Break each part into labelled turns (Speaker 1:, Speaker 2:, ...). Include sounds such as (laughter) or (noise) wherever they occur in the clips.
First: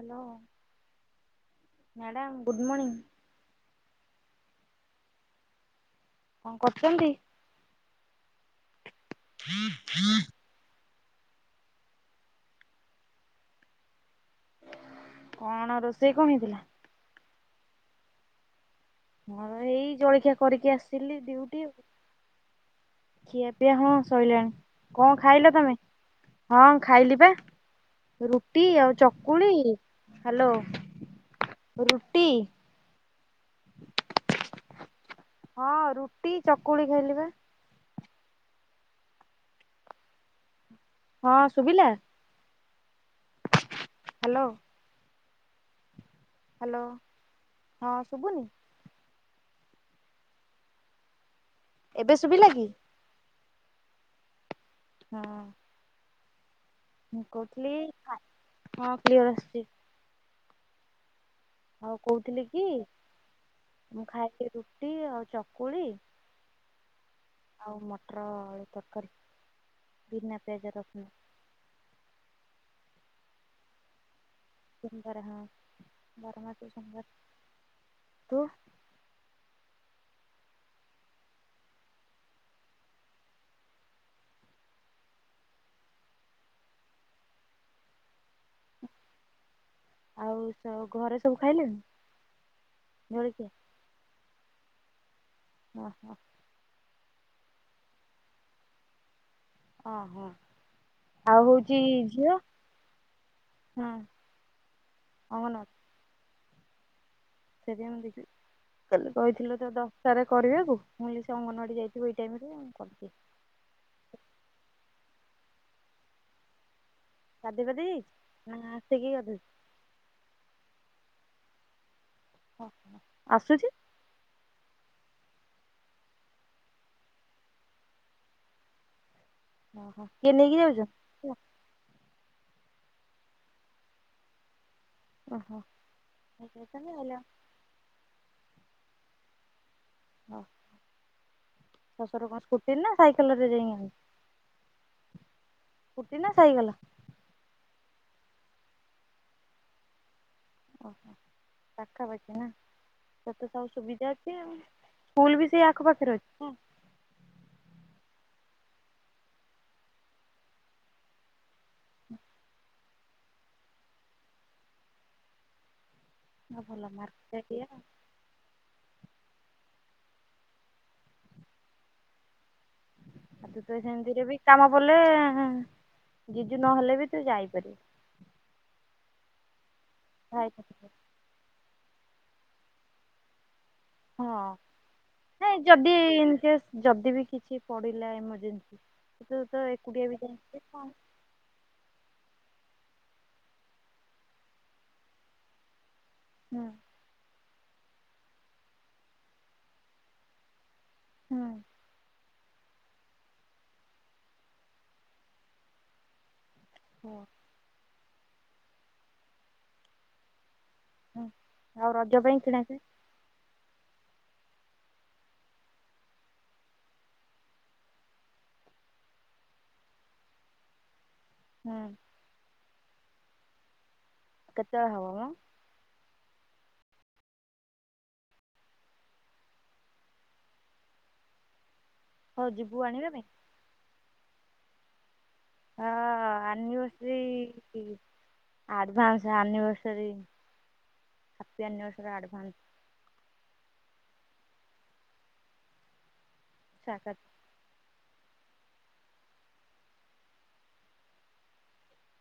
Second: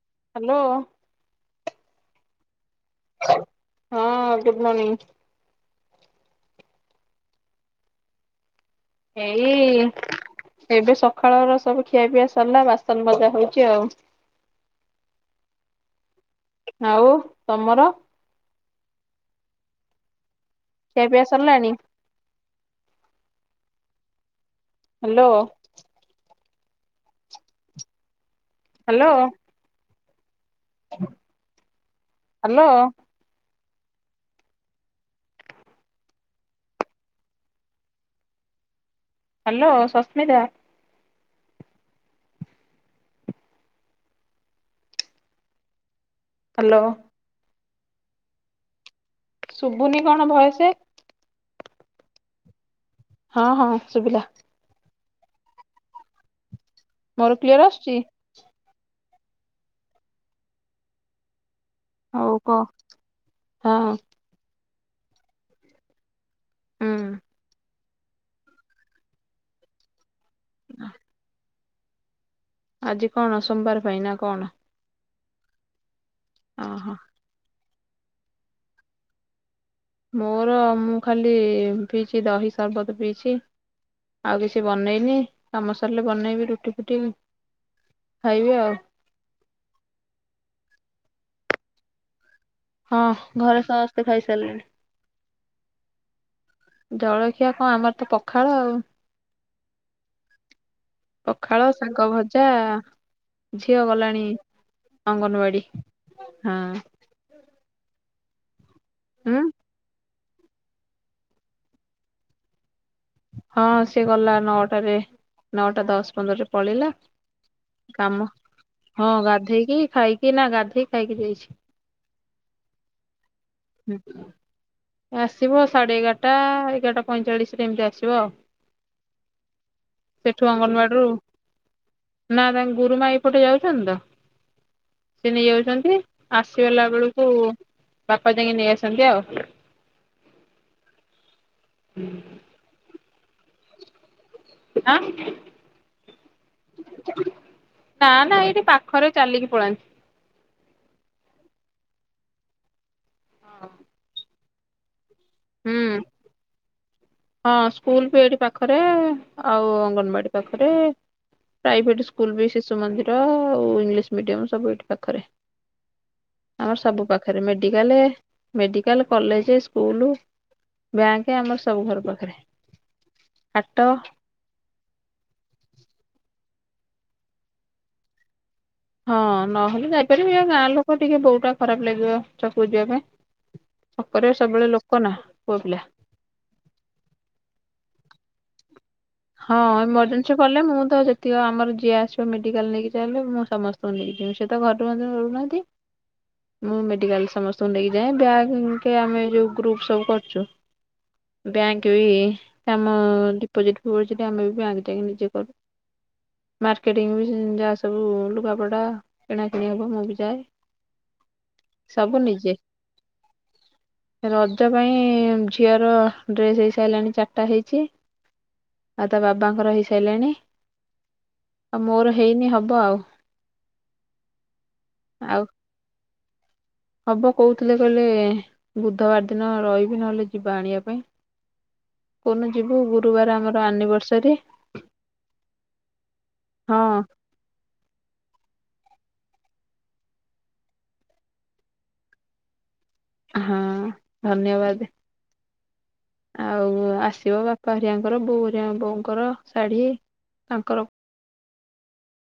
Speaker 1: Hello
Speaker 2: hello
Speaker 1: madam good morning.
Speaker 2: ହଁ good morning.
Speaker 1: କଁ କରୁଚନ୍ତି?
Speaker 2: ଏଇ ଏବେ ସକାଳର ସବୁ ଖିଆ ପିଆ ସରିଲା ବାସନ ମଜା ହଉଚି ଆଉ।
Speaker 1: କଣ ରୋଷେଇ କଣ ହେଇଥିଲା?
Speaker 2: ଆଉ ତମର?
Speaker 1: ମୋର ଏଇ ଜଳଖିଆ କରିକି
Speaker 2: ଖିଆ
Speaker 1: ଆସିଲି
Speaker 2: ପିଆ
Speaker 1: ଡ୍ୟୁଟି
Speaker 2: ସରିଲାଣି?
Speaker 1: ଆଉ। ଖିଆ ପିଆ ହଁ ଶଇଲାଣି। କଣ
Speaker 2: ହ୍ୟାଲୋ।
Speaker 1: ଖାଇଲ ତମେ? ହଁ ଖାଇଲି ବା ରୁଟି ଆଉ
Speaker 2: ହ୍ୟାଲୋ।
Speaker 1: ଚକୁଳି ହାଲୋ ରୁଟି।
Speaker 2: ଲୋ
Speaker 1: ହଁ ରୁଟି ଚକୁଳି ଖାଇଲି ବା।
Speaker 2: ହାଲୋ ସସ୍ମିତା।
Speaker 1: ହଁ ଶୁଭିଲା? ହାଲୋ।
Speaker 2: ହ୍ୟାଲୋ।
Speaker 1: ହାଲୋ ହଁ ଶୁଭୁନି?
Speaker 2: ଶୁଭୁନି କଣ ଭୟସେ?
Speaker 1: ଏବେ ଶୁଭିଲା କି?
Speaker 2: ହଁ ହଁ ଶୁଭିଲା।
Speaker 1: ହଁ। ମୁଁ
Speaker 2: ମୋର କ୍ଲିୟର
Speaker 1: କହୁଥିଲି
Speaker 2: ଆସୁଛି?
Speaker 1: କି ହଁ କ୍ଲିଅର ଆସିଛି। ଆଉ
Speaker 2: ହଉ
Speaker 1: କହୁଥିଲି
Speaker 2: କହ।
Speaker 1: କି
Speaker 2: ହଁ।
Speaker 1: ମୁଁ ଖାଇଲି ରୁଟି ଆଉ ଚକୁଳି
Speaker 2: ହୁଁ
Speaker 1: ଆଉ ମଟର ଆଳୁ ତରକାରୀ ବିନା ପିଆଜ ରସୁଣ।
Speaker 2: ଆଜି କଣ ସୋମବାର ପାଇଁନା କଣ?
Speaker 1: ସୋମବାରେ ହଁ ବାର ମାସ
Speaker 2: ଓହୋ।
Speaker 1: ସୋମବାରେ ତୁ-
Speaker 2: ମୋର ମୁଁ ଖାଲି ପିଇଛି ଦହି ସର୍ବତ ପିଇଛି। ଆଉ କିଛି ବନେଇନି କାମ ସାରିଲେ ବନେଇବି ରୁଟି ଫୁଟି। ଖାଇବେ ଆଉ।
Speaker 1: ଆଉ ସ ଘରେ ସବୁ ଖାଇଲେଣିି
Speaker 2: ହଁ ଘରେ ସମସ୍ତେ ଖାଇସାରିଲେଣି।
Speaker 1: ହଁ ହଁ
Speaker 2: ଜଳଖିଆ କଣ ଆମର ତ ପଖାଳ ଆଉ।
Speaker 1: ଅ ହୋ
Speaker 2: ପଖାଳ ସାଙ୍ଗ ଭଜା ଝିଅ
Speaker 1: ହଁ
Speaker 2: ଗଲାଣି ଅଙ୍ଗନବାଡି ହଁ।
Speaker 1: ସେଦିନ ମୁଁ ଦେଖି କ
Speaker 2: ଉଁ
Speaker 1: କହିଥିଲ ତ ତ। ପରେ କରିବାକୁ ମୁଁ ସେ ଅଙ୍ଗନୱଡି ଯାଇଛିିବ ଏଇ ଟାଇମରେ କର୍ ଦିଏ।
Speaker 2: ହଁ ସିଏ ଗଲା ନଅଟାରେ ନଅଟା ଦଶ ପନ୍ଦରରେ ପଳେଇଲା।
Speaker 1: ଗାଧେଇ ପାଧେଇ ଯାଇଛି?
Speaker 2: କାମ
Speaker 1: ନା ଆସିକି
Speaker 2: ହଁ
Speaker 1: ଗାଧୋଉଛି
Speaker 2: ଗାଧେଇକି ଖାଇକି ନା ଗାଧେଇ ଖାଇକି ଯାଇଛି।
Speaker 1: ହଁ ହ ଆସୁଛି
Speaker 2: ହୁଁ। ଆସିବ ସାଢ଼େ ଏଗାରଟା ଏଗାରଟା ପଇଁଚାଳିଶରେ ଏମିତି ଆସିବ ଆଉ।
Speaker 1: ଓହୋ କିଏ
Speaker 2: ସେଠୁ
Speaker 1: ନେଇକି
Speaker 2: ଅଙ୍ଗନବାଡିରୁୁ
Speaker 1: ଯାଉଛନ୍ତି?
Speaker 2: ନା ତାଙ୍କ ଗୁରୁମା ଏପଟେ ଯାଉଛନ୍ତି ତ। ସେ ନେଇ
Speaker 1: ଓହୋ
Speaker 2: ଯାଉଛନ୍ତି
Speaker 1: ନେଇକି
Speaker 2: ଆସିଗଲା
Speaker 1: ଯାଉଛନ୍ତି ଆଇଲା
Speaker 2: ବେଳକୁ ବାପା ଯାଇକି ନେଇ ଆସନ୍ତି ଆଉ।
Speaker 1: ହଁ ଶଶୁର କଣ ସ୍କୁଟିରେ ନା ସାଇକେଲରେ ଯାଇ ଆ
Speaker 2: ଆ। ନା ନା ଏଇଠି ପାଖରେ ଚାଲିକି ପଳାନ୍ତି।
Speaker 1: ଓହୋ ପାଖାପାଖି ନା ସେତେ ସବୁ ସୁବିଧା ଅଛି। ସ୍କୁଲ୍ ବି ସେଇ
Speaker 2: ହୁଁ
Speaker 1: ଆଖପାଖରେ ଅଛି।
Speaker 2: ହଁ ସ୍କୁଲ ବି ଏଠି ପାଖରେ ଆଉ ଅଙ୍ଗନବାଡି ପାଖରେ। ପ୍ରାଇଭେଟ ସ୍କୁଲ ବି ଶିଶୁ ମନ୍ଦିର ଆଉ ଇଂଲିଶ ମିଡିମ ସବୁ ଏଠି ପାଖରେ।
Speaker 1: ନା
Speaker 2: ଆ
Speaker 1: ଭଲ
Speaker 2: ସବୁ
Speaker 1: ମାର୍କ
Speaker 2: ପାଖରେ
Speaker 1: ଇଏ ଆଉ
Speaker 2: medical medical college school bank ଆମର ସବୁ ଘର ପାଖରେ।
Speaker 1: ଆଉ ତୁ ତୁ
Speaker 2: ହାଟ
Speaker 1: ସେମିତିରେ ବି କାମ ପଲେ ଜିଜୁ ନହେଲେ ବି ତୁ ଯାଇପାରିବୁ।
Speaker 2: ହଁ ନହେଲେ ଯାଇପାରିବି
Speaker 1: ଭାଇ
Speaker 2: ଗାଁ ଲୋକ ଟିକେ ବୋଉ ଟା ଖରାପ ଲାଗିବ ଛକକୁ ଯିବା ପାଇଁ। ଛକରେ ସବୁବେଳେ ଲୋକ ନା
Speaker 1: ହଁ
Speaker 2: ପୁଅ ପିଲା
Speaker 1: ଯଦି ସେ ଯଦି ବି କିଛି ପଡିଲା ଏମର୍ଜେନ୍ସି ତୁ
Speaker 2: ହଁ
Speaker 1: ତ ଏକୁଟିଆ ବି
Speaker 2: ଏମର୍ଜେନ୍ସି
Speaker 1: ଯାଇକି
Speaker 2: ପଲେ ମୁଁ
Speaker 1: କଣ
Speaker 2: ତ ଆମର ଯିଏ ଆସିବ ମେିକାଲ ନେଇକି ଚାହିଁଲେ ମୁଁ ସମସ୍ତଙ୍କୁ ନେଇକି ଯିବି ସେ ତ ଘରୁ ମଧ୍ୟ ରୁନାହାନ୍ତି।
Speaker 1: ହ
Speaker 2: ମୁଁ ମେଡିକାଲ ସମସ୍ତଙ୍କୁ ନେଇକିଯାଏ ବ୍ୟାଙ୍କେ ଆମେ ଯୋଉ ଗ୍ରୁପ ସବୁ କରୁଛୁ।
Speaker 1: ହୁଁ
Speaker 2: ବ୍ୟାଙ୍କେ ବି କାମ ଡିପୋଜିଟି। (inaudible) ଆମେ ବି ବ୍ୟାଙ୍କ ଟେକେ ନିଜେ କରୁଛୁ
Speaker 1: ହୁଁ
Speaker 2: ମାର୍କେଟିଙ୍ଗି ବି ଯା ସବୁ ଲୁଗାପଟା କିଣାକିଣି ହେବ ମୁଁ ବି ଯାଏ।
Speaker 1: ହୁଁ। ଆଉ ରଜ
Speaker 2: ସବୁ
Speaker 1: ପାଇଁ
Speaker 2: ନିଜେ।
Speaker 1: କିଣାକିଣି
Speaker 2: ରଜ ପାଇଁ ଝିଅର ଡ୍ରେସ ହେଇସାରିଲାଣି ଚାରିଟା ହେଇଛି। ଆଉ ତା ବାବାଙ୍କର ହେଇସାରିଲାଣି ଆଉ
Speaker 1: ହୁଁ
Speaker 2: ମୋର ହେଇନି ହବ ଆଉ।
Speaker 1: କେତେବେଳେ ହବ ବା।
Speaker 2: ଆଉ ହବ କହୁଥିଲେ କହିଲେ ବୁଧବାର ଦିନ ରହିବି ନହେଲେ ଯିବା ଆଣିବା ପାଇଁ। କୋଉ
Speaker 1: ହଉ
Speaker 2: ଦିନ ଯିବୁ
Speaker 1: ଆଣିବା ପାଇଁ
Speaker 2: ଗୁରୁବାର ଆମର ଆନିଭର୍ସରୀ।
Speaker 1: ହଁ
Speaker 2: ହଁ
Speaker 1: ଆନିଭରସରି। ହୁଁ advance anniversary happy anniversary advance.
Speaker 2: ହଁ ଧନ୍ୟବାଦେ। ଆଉ ଆସିବ ବାପା ହେରିକାଙ୍କର ବୋଉ ହେରିକା ବୋଉଙ୍କର ଶାଢ଼ୀ ତାଙ୍କର।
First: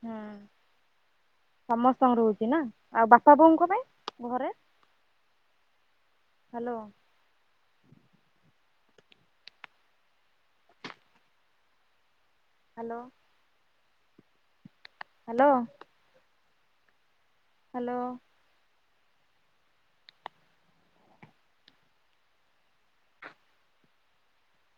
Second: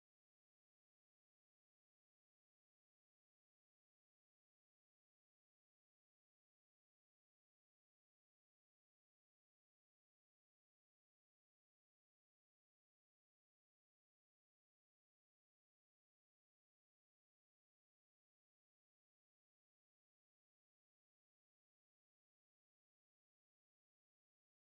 Speaker 1: ହୁଁ ସମସ୍ତଙ୍କର ରହୁଛି ନା ଆଉ ବାପା, ବୋଉଙ୍କ ପାଇଁ ଘରେ। ହାଲୋ। ହାଲୋ। ହାଲୋ। ହାଲୋ।